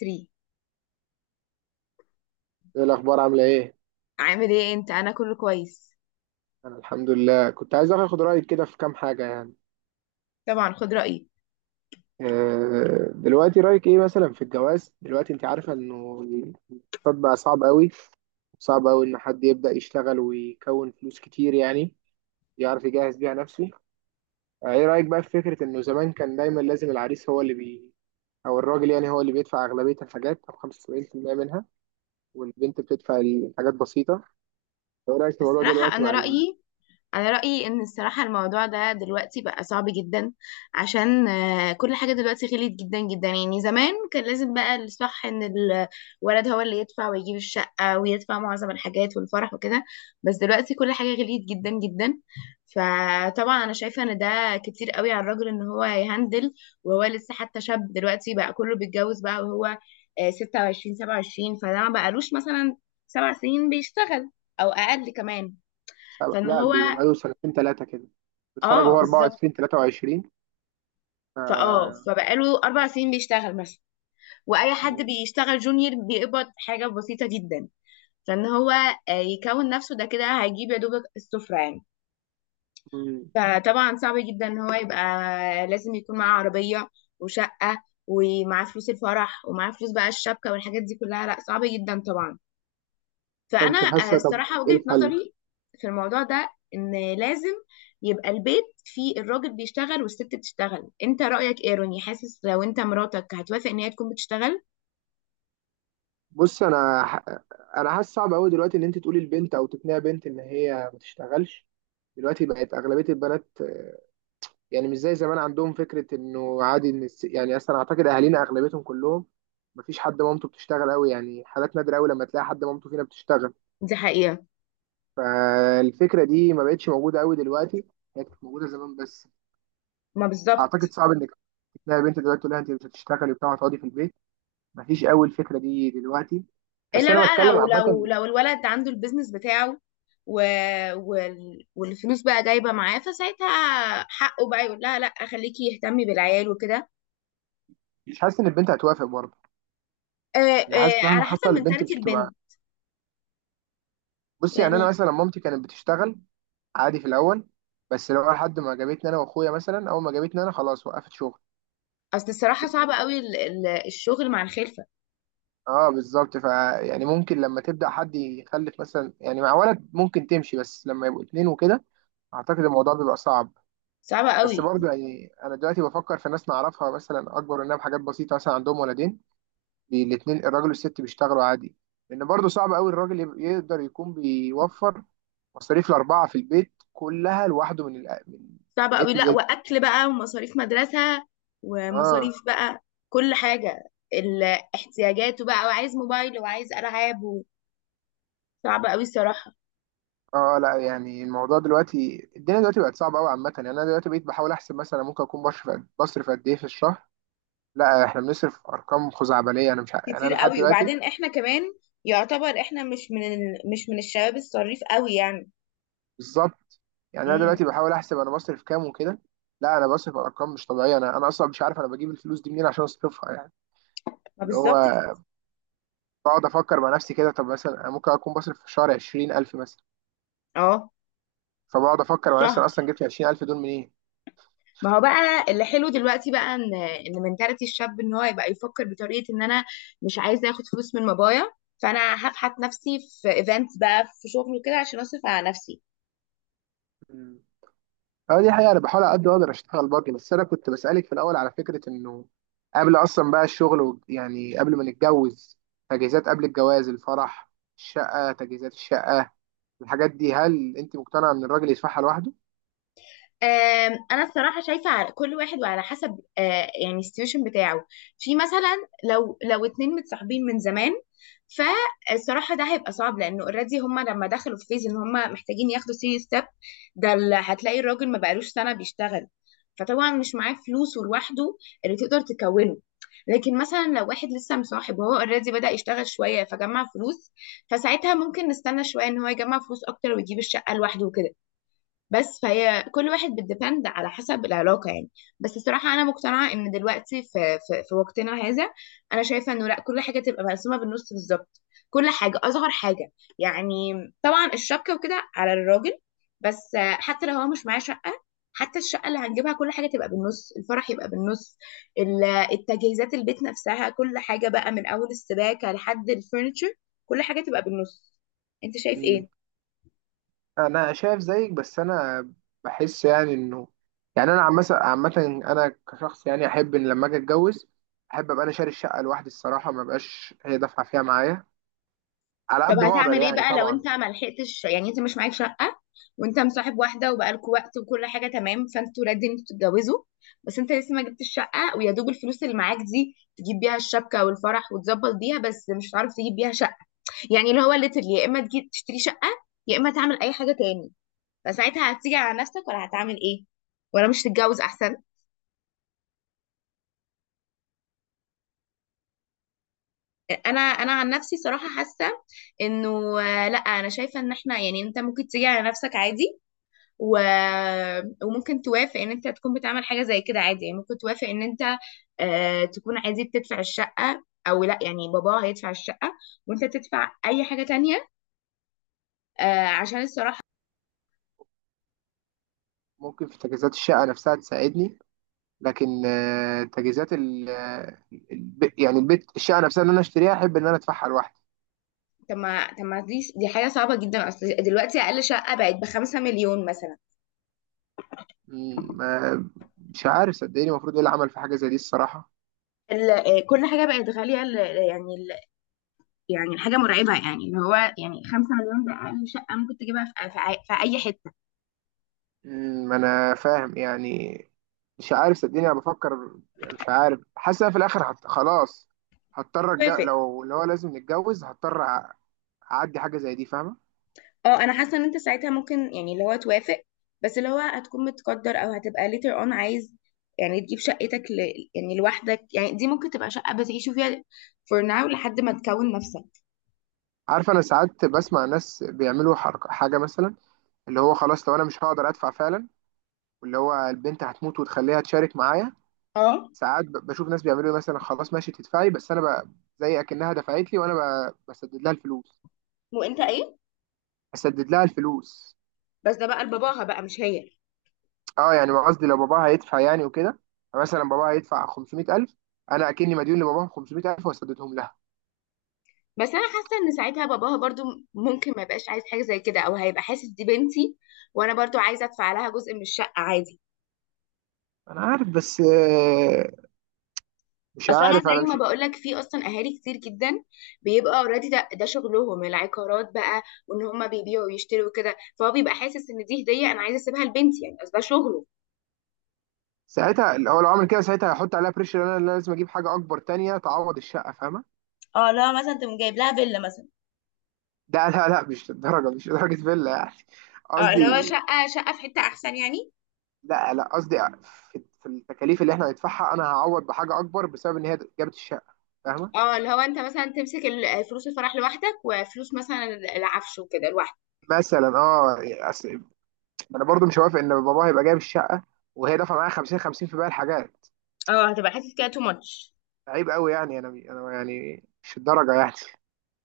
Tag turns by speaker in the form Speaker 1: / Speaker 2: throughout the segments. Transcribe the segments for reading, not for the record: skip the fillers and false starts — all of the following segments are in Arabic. Speaker 1: 3
Speaker 2: ايه الاخبار؟ عامله ايه؟
Speaker 1: عامل ايه انت؟ انا كله كويس.
Speaker 2: انا الحمد لله، كنت عايز اخد رايك كده في كام حاجه
Speaker 1: طبعا خد رأيي.
Speaker 2: دلوقتي رايك ايه مثلا في الجواز؟ دلوقتي انت عارفه انه الاقتصاد بقى صعب قوي. صعب قوي ان حد يبدا يشتغل ويكون فلوس كتير يعني يعرف يجهز بيها نفسه. ايه رايك بقى في فكره انه زمان كان دايما لازم العريس هو اللي بي او الراجل يعني هو اللي بيدفع اغلبيه الحاجات او 75% منها، والبنت بتدفع الحاجات بسيطه. ايه رايك في الموضوع
Speaker 1: الصراحة،
Speaker 2: دلوقتي
Speaker 1: انا
Speaker 2: مع
Speaker 1: رأيي انا رايي ان الصراحه الموضوع ده دلوقتي بقى صعب جدا. عشان كل حاجه دلوقتي غليت جدا جدا. يعني زمان كان لازم بقى الصح ان الولد هو اللي يدفع ويجيب الشقه ويدفع معظم الحاجات والفرح وكده. بس دلوقتي كل حاجه غليت جدا جدا. فطبعا انا شايفه ان ده كتير قوي على الراجل ان هو يهندل، وهو لسه حتى شاب. دلوقتي بقى كله بيتجوز بقى، وهو 26 27. فده ما بقالوش مثلا 7 سنين بيشتغل، او اقل كمان.
Speaker 2: سبع؟
Speaker 1: فان
Speaker 2: لا،
Speaker 1: هو
Speaker 2: بيبقى بقاله سنتين ثلاثة كده، بيتخرج
Speaker 1: اه
Speaker 2: وهو
Speaker 1: بالظبط.
Speaker 2: 24 23. ف...
Speaker 1: فبقاله 4 سنين بيشتغل مثلا. واي حد بيشتغل جونيور بيقبض حاجه بسيطه جدا. فان هو يكون نفسه ده كده هيجيب يا دوبك السفره يعني.
Speaker 2: مم.
Speaker 1: فطبعا صعب جدا ان هو يبقى لازم يكون معاه عربيه وشقه، ومعاه فلوس الفرح، ومعاه فلوس بقى الشبكه والحاجات دي كلها. لا، صعب جدا طبعا. فانا
Speaker 2: فانت حاسة طب
Speaker 1: الصراحه
Speaker 2: ايه
Speaker 1: وجهه
Speaker 2: الحل؟
Speaker 1: نظري في الموضوع ده ان لازم يبقى البيت فيه الراجل بيشتغل والست بتشتغل. انت رايك ايه روني؟ حاسس لو انت مراتك هتوافق ان هي تكون بتشتغل؟
Speaker 2: بص انا ح... انا حاسس صعب قوي دلوقتي ان انت تقولي لبنت او تقنعي بنت ان هي ما تشتغلش. دلوقتي بقت اغلبيه البنات، يعني مش زي زمان، عندهم فكره انه عادي ان يعني اصلا اعتقد اهالينا اغلبيتهم كلهم، ما فيش حد مامته بتشتغل قوي، يعني حالات نادره قوي لما تلاقي حد مامته فينا بتشتغل.
Speaker 1: دي حقيقه.
Speaker 2: فالفكره دي ما بقتش موجوده قوي دلوقتي، هي كانت موجوده زمان بس.
Speaker 1: ما بالظبط.
Speaker 2: اعتقد صعب انك تلاقي بنت دلوقتي تقول لها انت مش هتشتغلي وبتاع، هتقعدي في البيت. مفيش قوي الفكره دي دلوقتي. بس
Speaker 1: الا
Speaker 2: انا
Speaker 1: بقى
Speaker 2: بتكلم
Speaker 1: لو
Speaker 2: عامه.
Speaker 1: لو لو الولد عنده البيزنس بتاعه، و... والفلوس بقى جايبه معاه، فساعتها حقه بقى يقول لها لا، خليكي يهتمي بالعيال وكده.
Speaker 2: مش حاسس ان البنت هتوافق برضه.
Speaker 1: آه،
Speaker 2: انا حاسس
Speaker 1: على
Speaker 2: مهما
Speaker 1: حسب
Speaker 2: حصل البنت
Speaker 1: منتاليتي
Speaker 2: مش هتبقى.
Speaker 1: البنت
Speaker 2: بصي، يعني انا
Speaker 1: يعني.
Speaker 2: مثلا مامتي كانت بتشتغل عادي في الاول، بس لو لحد ما جابتني، انا واخويا مثلا، اول ما جابتني انا خلاص وقفت شغل.
Speaker 1: اصل الصراحه صعبه قوي الشغل مع الخلفه.
Speaker 2: اه بالظبط. ف يعني ممكن لما تبدا حد يخلف مثلا، يعني مع ولد ممكن تمشي، بس لما يبقوا اتنين وكده اعتقد الموضوع بيبقى صعب.
Speaker 1: صعبه
Speaker 2: بس
Speaker 1: قوي.
Speaker 2: برضه يعني انا دلوقتي بفكر في ناس نعرفها مثلا اكبر مننا بحاجات بسيطه، مثلا عندهم ولدين، الاتنين الراجل والست بيشتغلوا عادي، لان برضه صعب قوي الراجل يقدر يكون بيوفر مصاريف الاربعه في البيت كلها لوحده من
Speaker 1: صعب
Speaker 2: من ايه
Speaker 1: قوي،
Speaker 2: تو
Speaker 1: لا،
Speaker 2: زد.
Speaker 1: واكل بقى، ومصاريف مدرسه،
Speaker 2: اه.
Speaker 1: ومصاريف بقى كل حاجه. احتياجاته بقى، وعايز موبايل، وعايز العاب صعب قوي الصراحه.
Speaker 2: اه لا، يعني الموضوع دلوقتي الدنيا دلوقتي بقت صعبه قوي عامه. يعني انا دلوقتي بقيت بحاول احسب مثلا ممكن اكون بصرف قد ايه في الشهر. لا احنا بنصرف ارقام خزعبليه. انا مش ع- يعني
Speaker 1: كتير
Speaker 2: انا لحد
Speaker 1: قوي،
Speaker 2: دلوقتي
Speaker 1: وبعدين احنا كمان يعتبر احنا مش من مش من الشباب الصريف قوي يعني.
Speaker 2: بالظبط. يعني انا
Speaker 1: امم.
Speaker 2: دلوقتي بحاول احسب انا بصرف كام وكده. لا، انا بصرف ارقام مش طبيعيه. انا اصلا مش عارف انا بجيب الفلوس دي منين عشان اصرفها يعني.
Speaker 1: ما
Speaker 2: اللي هو
Speaker 1: بالظبط كده.
Speaker 2: بقعد افكر مع نفسي كده، طب مثلا انا ممكن اكون بصرف في الشهر 20000 مثلا،
Speaker 1: اه،
Speaker 2: فبقعد افكر مع نفسي
Speaker 1: الشهر.
Speaker 2: انا اصلا جبت 20000 دول منين.
Speaker 1: ما هو بقى اللي حلو دلوقتي بقى ان منتاليتي الشاب ان هو يبقى يفكر بطريقه ان انا مش عايزه اخد فلوس من بابايا. فانا هبحث نفسي في ايفنتس بقى، في شغل وكده، عشان اصرف على نفسي.
Speaker 2: مم. اه دي حقيقة، أنا بحاول على قد ما أقدر أشتغل باجي. بس أنا كنت بسألك في الأول على فكرة إنه قبل أصلا بقى الشغل يعني قبل ما نتجوز، تجهيزات قبل الجواز، الفرح، الشقة، تجهيزات الشقة، الحاجات دي، هل أنت مقتنعة إن الراجل يدفعها لوحده؟
Speaker 1: انا الصراحه شايفه على كل واحد وعلى حسب يعني السيتويشن بتاعه. في مثلا لو اتنين متصاحبين من زمان. فالصراحه ده هيبقى صعب لانه اوريدي هم لما دخلوا في فيز ان هم محتاجين ياخدوا سيريس ستيب. ده اللي هتلاقي الراجل ما بقالوش سنه بيشتغل، فطبعا مش معاه فلوس ولوحده اللي تقدر تكونه. لكن مثلا لو واحد لسه مصاحب وهو اوريدي بدأ يشتغل شويه فجمع فلوس، فساعتها ممكن نستنى شويه ان هو يجمع فلوس اكتر ويجيب الشقه لوحده وكده. بس فهي كل واحد بتديبند على حسب العلاقة يعني. بس الصراحة أنا مقتنعة إن دلوقتي في وقتنا هذا. أنا شايفة إنه لأ، كل حاجة تبقى مقسومة بالنص بالظبط. كل حاجة، أصغر حاجة يعني. طبعا الشبكة وكده على الراجل، بس حتى لو هو مش معاه شقة. حتى الشقة اللي هنجيبها كل حاجة تبقى بالنص، الفرح يبقى بالنص. ال- التجهيزات البيت نفسها، كل حاجة بقى من أول السباكة لحد الفurniture، كل حاجة تبقى بالنص. أنت شايف إيه؟
Speaker 2: انا شايف زيك، بس انا بحس يعني انه، يعني انا عامه عامه انا كشخص، يعني احب ان لما اجي اتجوز احب ابقى انا شاري الشقه لوحدي الصراحه، ما بقاش هي دافعه فيها معايا، على
Speaker 1: طب
Speaker 2: قد ما اقدر
Speaker 1: هتعمل ايه
Speaker 2: يعني
Speaker 1: بقى لو
Speaker 2: طبعا.
Speaker 1: انت ما لحقتش؟ يعني انت مش معاك شقه وانت مصاحب واحده وبقالكوا وقت وكل حاجه تمام، فانتوا رادين انتوا تتجوزوا، بس انت لسه ما جبتش شقه، ويا دوب الفلوس اللي معاك دي تجيب بيها الشبكه والفرح وتظبط بيها، بس مش هتعرف تجيب بيها شقه. يعني اللي هو ليترلي يا اما تجيب تشتري شقه، يا اما تعمل اي حاجه تاني. فساعتها هتيجي على نفسك ولا هتعمل ايه؟ ولا مش تتجوز احسن؟ انا عن نفسي صراحه حاسه انه لا، انا شايفه ان احنا، يعني انت ممكن تيجي على نفسك عادي، و... وممكن توافق ان انت تكون بتعمل حاجه زي كده عادي. يعني ممكن توافق ان انت تكون عادي بتدفع الشقه او لا، يعني بابا هيدفع الشقه وانت تدفع اي حاجه تانية. عشان الصراحه.
Speaker 2: ممكن في تجهيزات الشقه نفسها تساعدني، لكن تجهيزات يعني البيت، الشقه نفسها اللي انا اشتريها احب ان انا ادفعها لوحدي.
Speaker 1: طب ما دي حاجه صعبه جدا، اصل دلوقتي اقل شقه بقت بـ5 مليون مثلا.
Speaker 2: م- ما- مش عارف صدقني المفروض ايه اللي عمل في حاجه زي دي الصراحه.
Speaker 1: ال... آه، كل حاجه بقت غاليه يعني يعني الحاجه مرعبه. يعني اللي هو يعني 5 مليون ده اقل شقه ممكن تجيبها في اي حته.
Speaker 2: ما انا فاهم يعني. مش عارف صدقني، انا بفكر يعني. مش عارف حاسس إن أنا في الاخر خلاص هضطر
Speaker 1: هتوافق.
Speaker 2: لو هو لازم نتجوز هضطر اعدي حاجه زي دي، فاهمه.
Speaker 1: اه، انا حاسه ان انت ساعتها ممكن، يعني اللي هو توافق، بس اللي هو هتكون متقدر او هتبقى later on عايز يعني تجيب شقتك يعني لوحدك. يعني دي ممكن تبقى شقه بتعيشوا فيها for now لحد ما تكون نفسك.
Speaker 2: عارف، انا ساعات بسمع ناس بيعملوا حركه حاجه مثلا اللي هو، خلاص لو انا مش هقدر ادفع فعلا، واللي هو البنت هتموت وتخليها تشارك معايا.
Speaker 1: اه،
Speaker 2: ساعات بشوف ناس بيعملوا إيه مثلا، خلاص ماشي تدفعي، بس انا زي اكنها دفعت لي وانا بسدد لها الفلوس.
Speaker 1: وانت ايه.
Speaker 2: بسدد لها الفلوس.
Speaker 1: بس ده بقى لباباها بقى مش هي.
Speaker 2: اه يعني، ما قصدي لو باباها هيدفع يعني وكده يعني، مثلا باباها هيدفع 500000، انا اكني مديون لباباها 500000 وسددهم لها.
Speaker 1: بس انا حاسه ان ساعتها باباها برضو ممكن ما يبقاش عايز حاجه زي كده، او هيبقى حاسس دي بنتي وانا برضو عايزه ادفع لها جزء من الشقه عادي.
Speaker 2: انا عارف، بس مش
Speaker 1: اصل انا
Speaker 2: عارف، انا
Speaker 1: زي ما
Speaker 2: مش.
Speaker 1: بقول لك، في اصلا اهالي كتير جدا بيبقى اوريدي ده شغلهم العقارات بقى، وان هم بيبيعوا ويشتروا وكده، فهو بيبقى حاسس ان دي هديه انا عايزه اسيبها لبنتي يعني، اصل ده شغله.
Speaker 2: ساعتها لو عمل كده ساعتها هيحط عليها بريشر، انا اللي لازم اجيب حاجه اكبر تانية تعوض الشقه، فاهمه.
Speaker 1: اه لو مثلا تقوم جايب لها فيلا مثلا.
Speaker 2: لا، مش للدرجه، مش لدرجه فيلا يعني.
Speaker 1: اه اللي هو
Speaker 2: قصدي،
Speaker 1: شقه في حته احسن يعني.
Speaker 2: لا قصدي، في في التكاليف اللي احنا هندفعها انا هعوض بحاجه اكبر بسبب ان هي جابت الشقه، فاهمه.
Speaker 1: اه اللي هو انت مثلا تمسك فلوس الفرح لوحدك، وفلوس مثلا العفش وكده لوحدك.
Speaker 2: مثلا اه. انا برضو مش موافق ان باباه هيبقى جايب الشقه وهي دافعه معايا 50 50 في باقي الحاجات.
Speaker 1: اه هتبقى حاسس كده تو ماتش.
Speaker 2: عيب قوي يعني. انا يعني مش الدرجه يعني.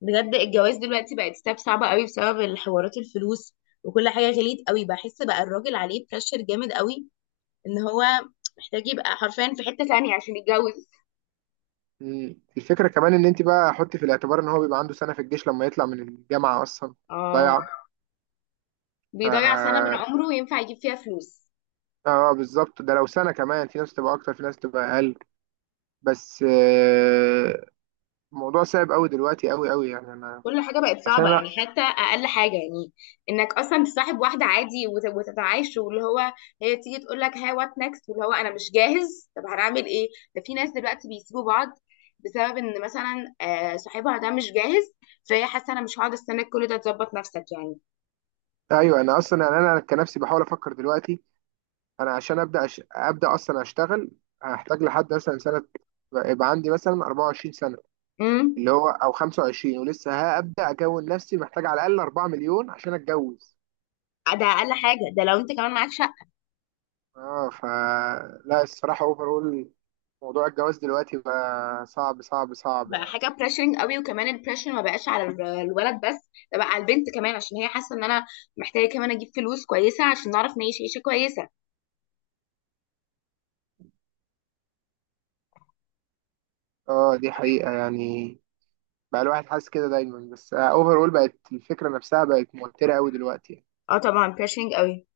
Speaker 1: بجد الجواز دلوقتي بقت ستاب صعبه قوي بسبب الحوارات، الفلوس، وكل حاجه غليت قوي. بحس بقى الراجل عليه بريشر جامد قوي ان هو محتاج يبقى حرفيا في حتة تانية عشان يتجوز.
Speaker 2: الفكره كمان ان انت بقى حطي في الاعتبار ان هو بيبقى عنده سنه في الجيش لما يطلع من الجامعه اصلا،
Speaker 1: اه،
Speaker 2: ضايعه.
Speaker 1: بيضيع سنة من
Speaker 2: اه
Speaker 1: عمره ينفع يجيب فيها فلوس.
Speaker 2: بالظبط، ده لو سنه، كمان في ناس تبقى اكتر، في ناس تبقى اقل. بس الموضوع صعب قوي دلوقتي، قوي قوي يعني انا،
Speaker 1: كل حاجة بقت
Speaker 2: عشان
Speaker 1: صعبة
Speaker 2: انا.
Speaker 1: يعني، حتى أقل حاجة يعني. إنك أصلا تصاحب واحدة عادي وتتعايش، واللي هو هي تيجي تقول لك هاي وات نكست، واللي هو أنا مش جاهز، طب هنعمل إيه؟ ده في ناس دلوقتي بيسيبوا بعض بسبب إن مثلا صاحبها ده مش جاهز، فهي حاسة أنا مش هقعد أستناك كل ده، تظبط نفسك يعني.
Speaker 2: ايوه، انا اصلا يعني انا كنفسي بحاول افكر دلوقتي، انا عشان ابدا ابدا اصلا اشتغل هحتاج لحد مثلا سنه، يبقى عندي مثلا 24 سنه
Speaker 1: امم.
Speaker 2: اللي هو او 25، ولسه هبدا اكون نفسي، محتاج على الاقل 4 مليون عشان اتجوز.
Speaker 1: ده أقل حاجة، ده لو أنت كمان معكش.
Speaker 2: اه ف. لا الصراحه اوفرول موضوع الجواز دلوقتي بقى صعب صعب صعب
Speaker 1: بقى
Speaker 2: يعني.
Speaker 1: حاجه بريشرنج قوي، وكمان البريشر ما بقاش على الولد بس، ده بقى على البنت كمان عشان هي حاسه ان انا محتاجه كمان اجيب فلوس كويسه عشان نعرف نعيش عيشه كويسه.
Speaker 2: اه دي حقيقه يعني، بقى الواحد حاسس كده دايما. بس اوفرول بقت الفكره نفسها بقت موتره قوي دلوقتي يعني.
Speaker 1: اه طبعا بريشرنج قوي.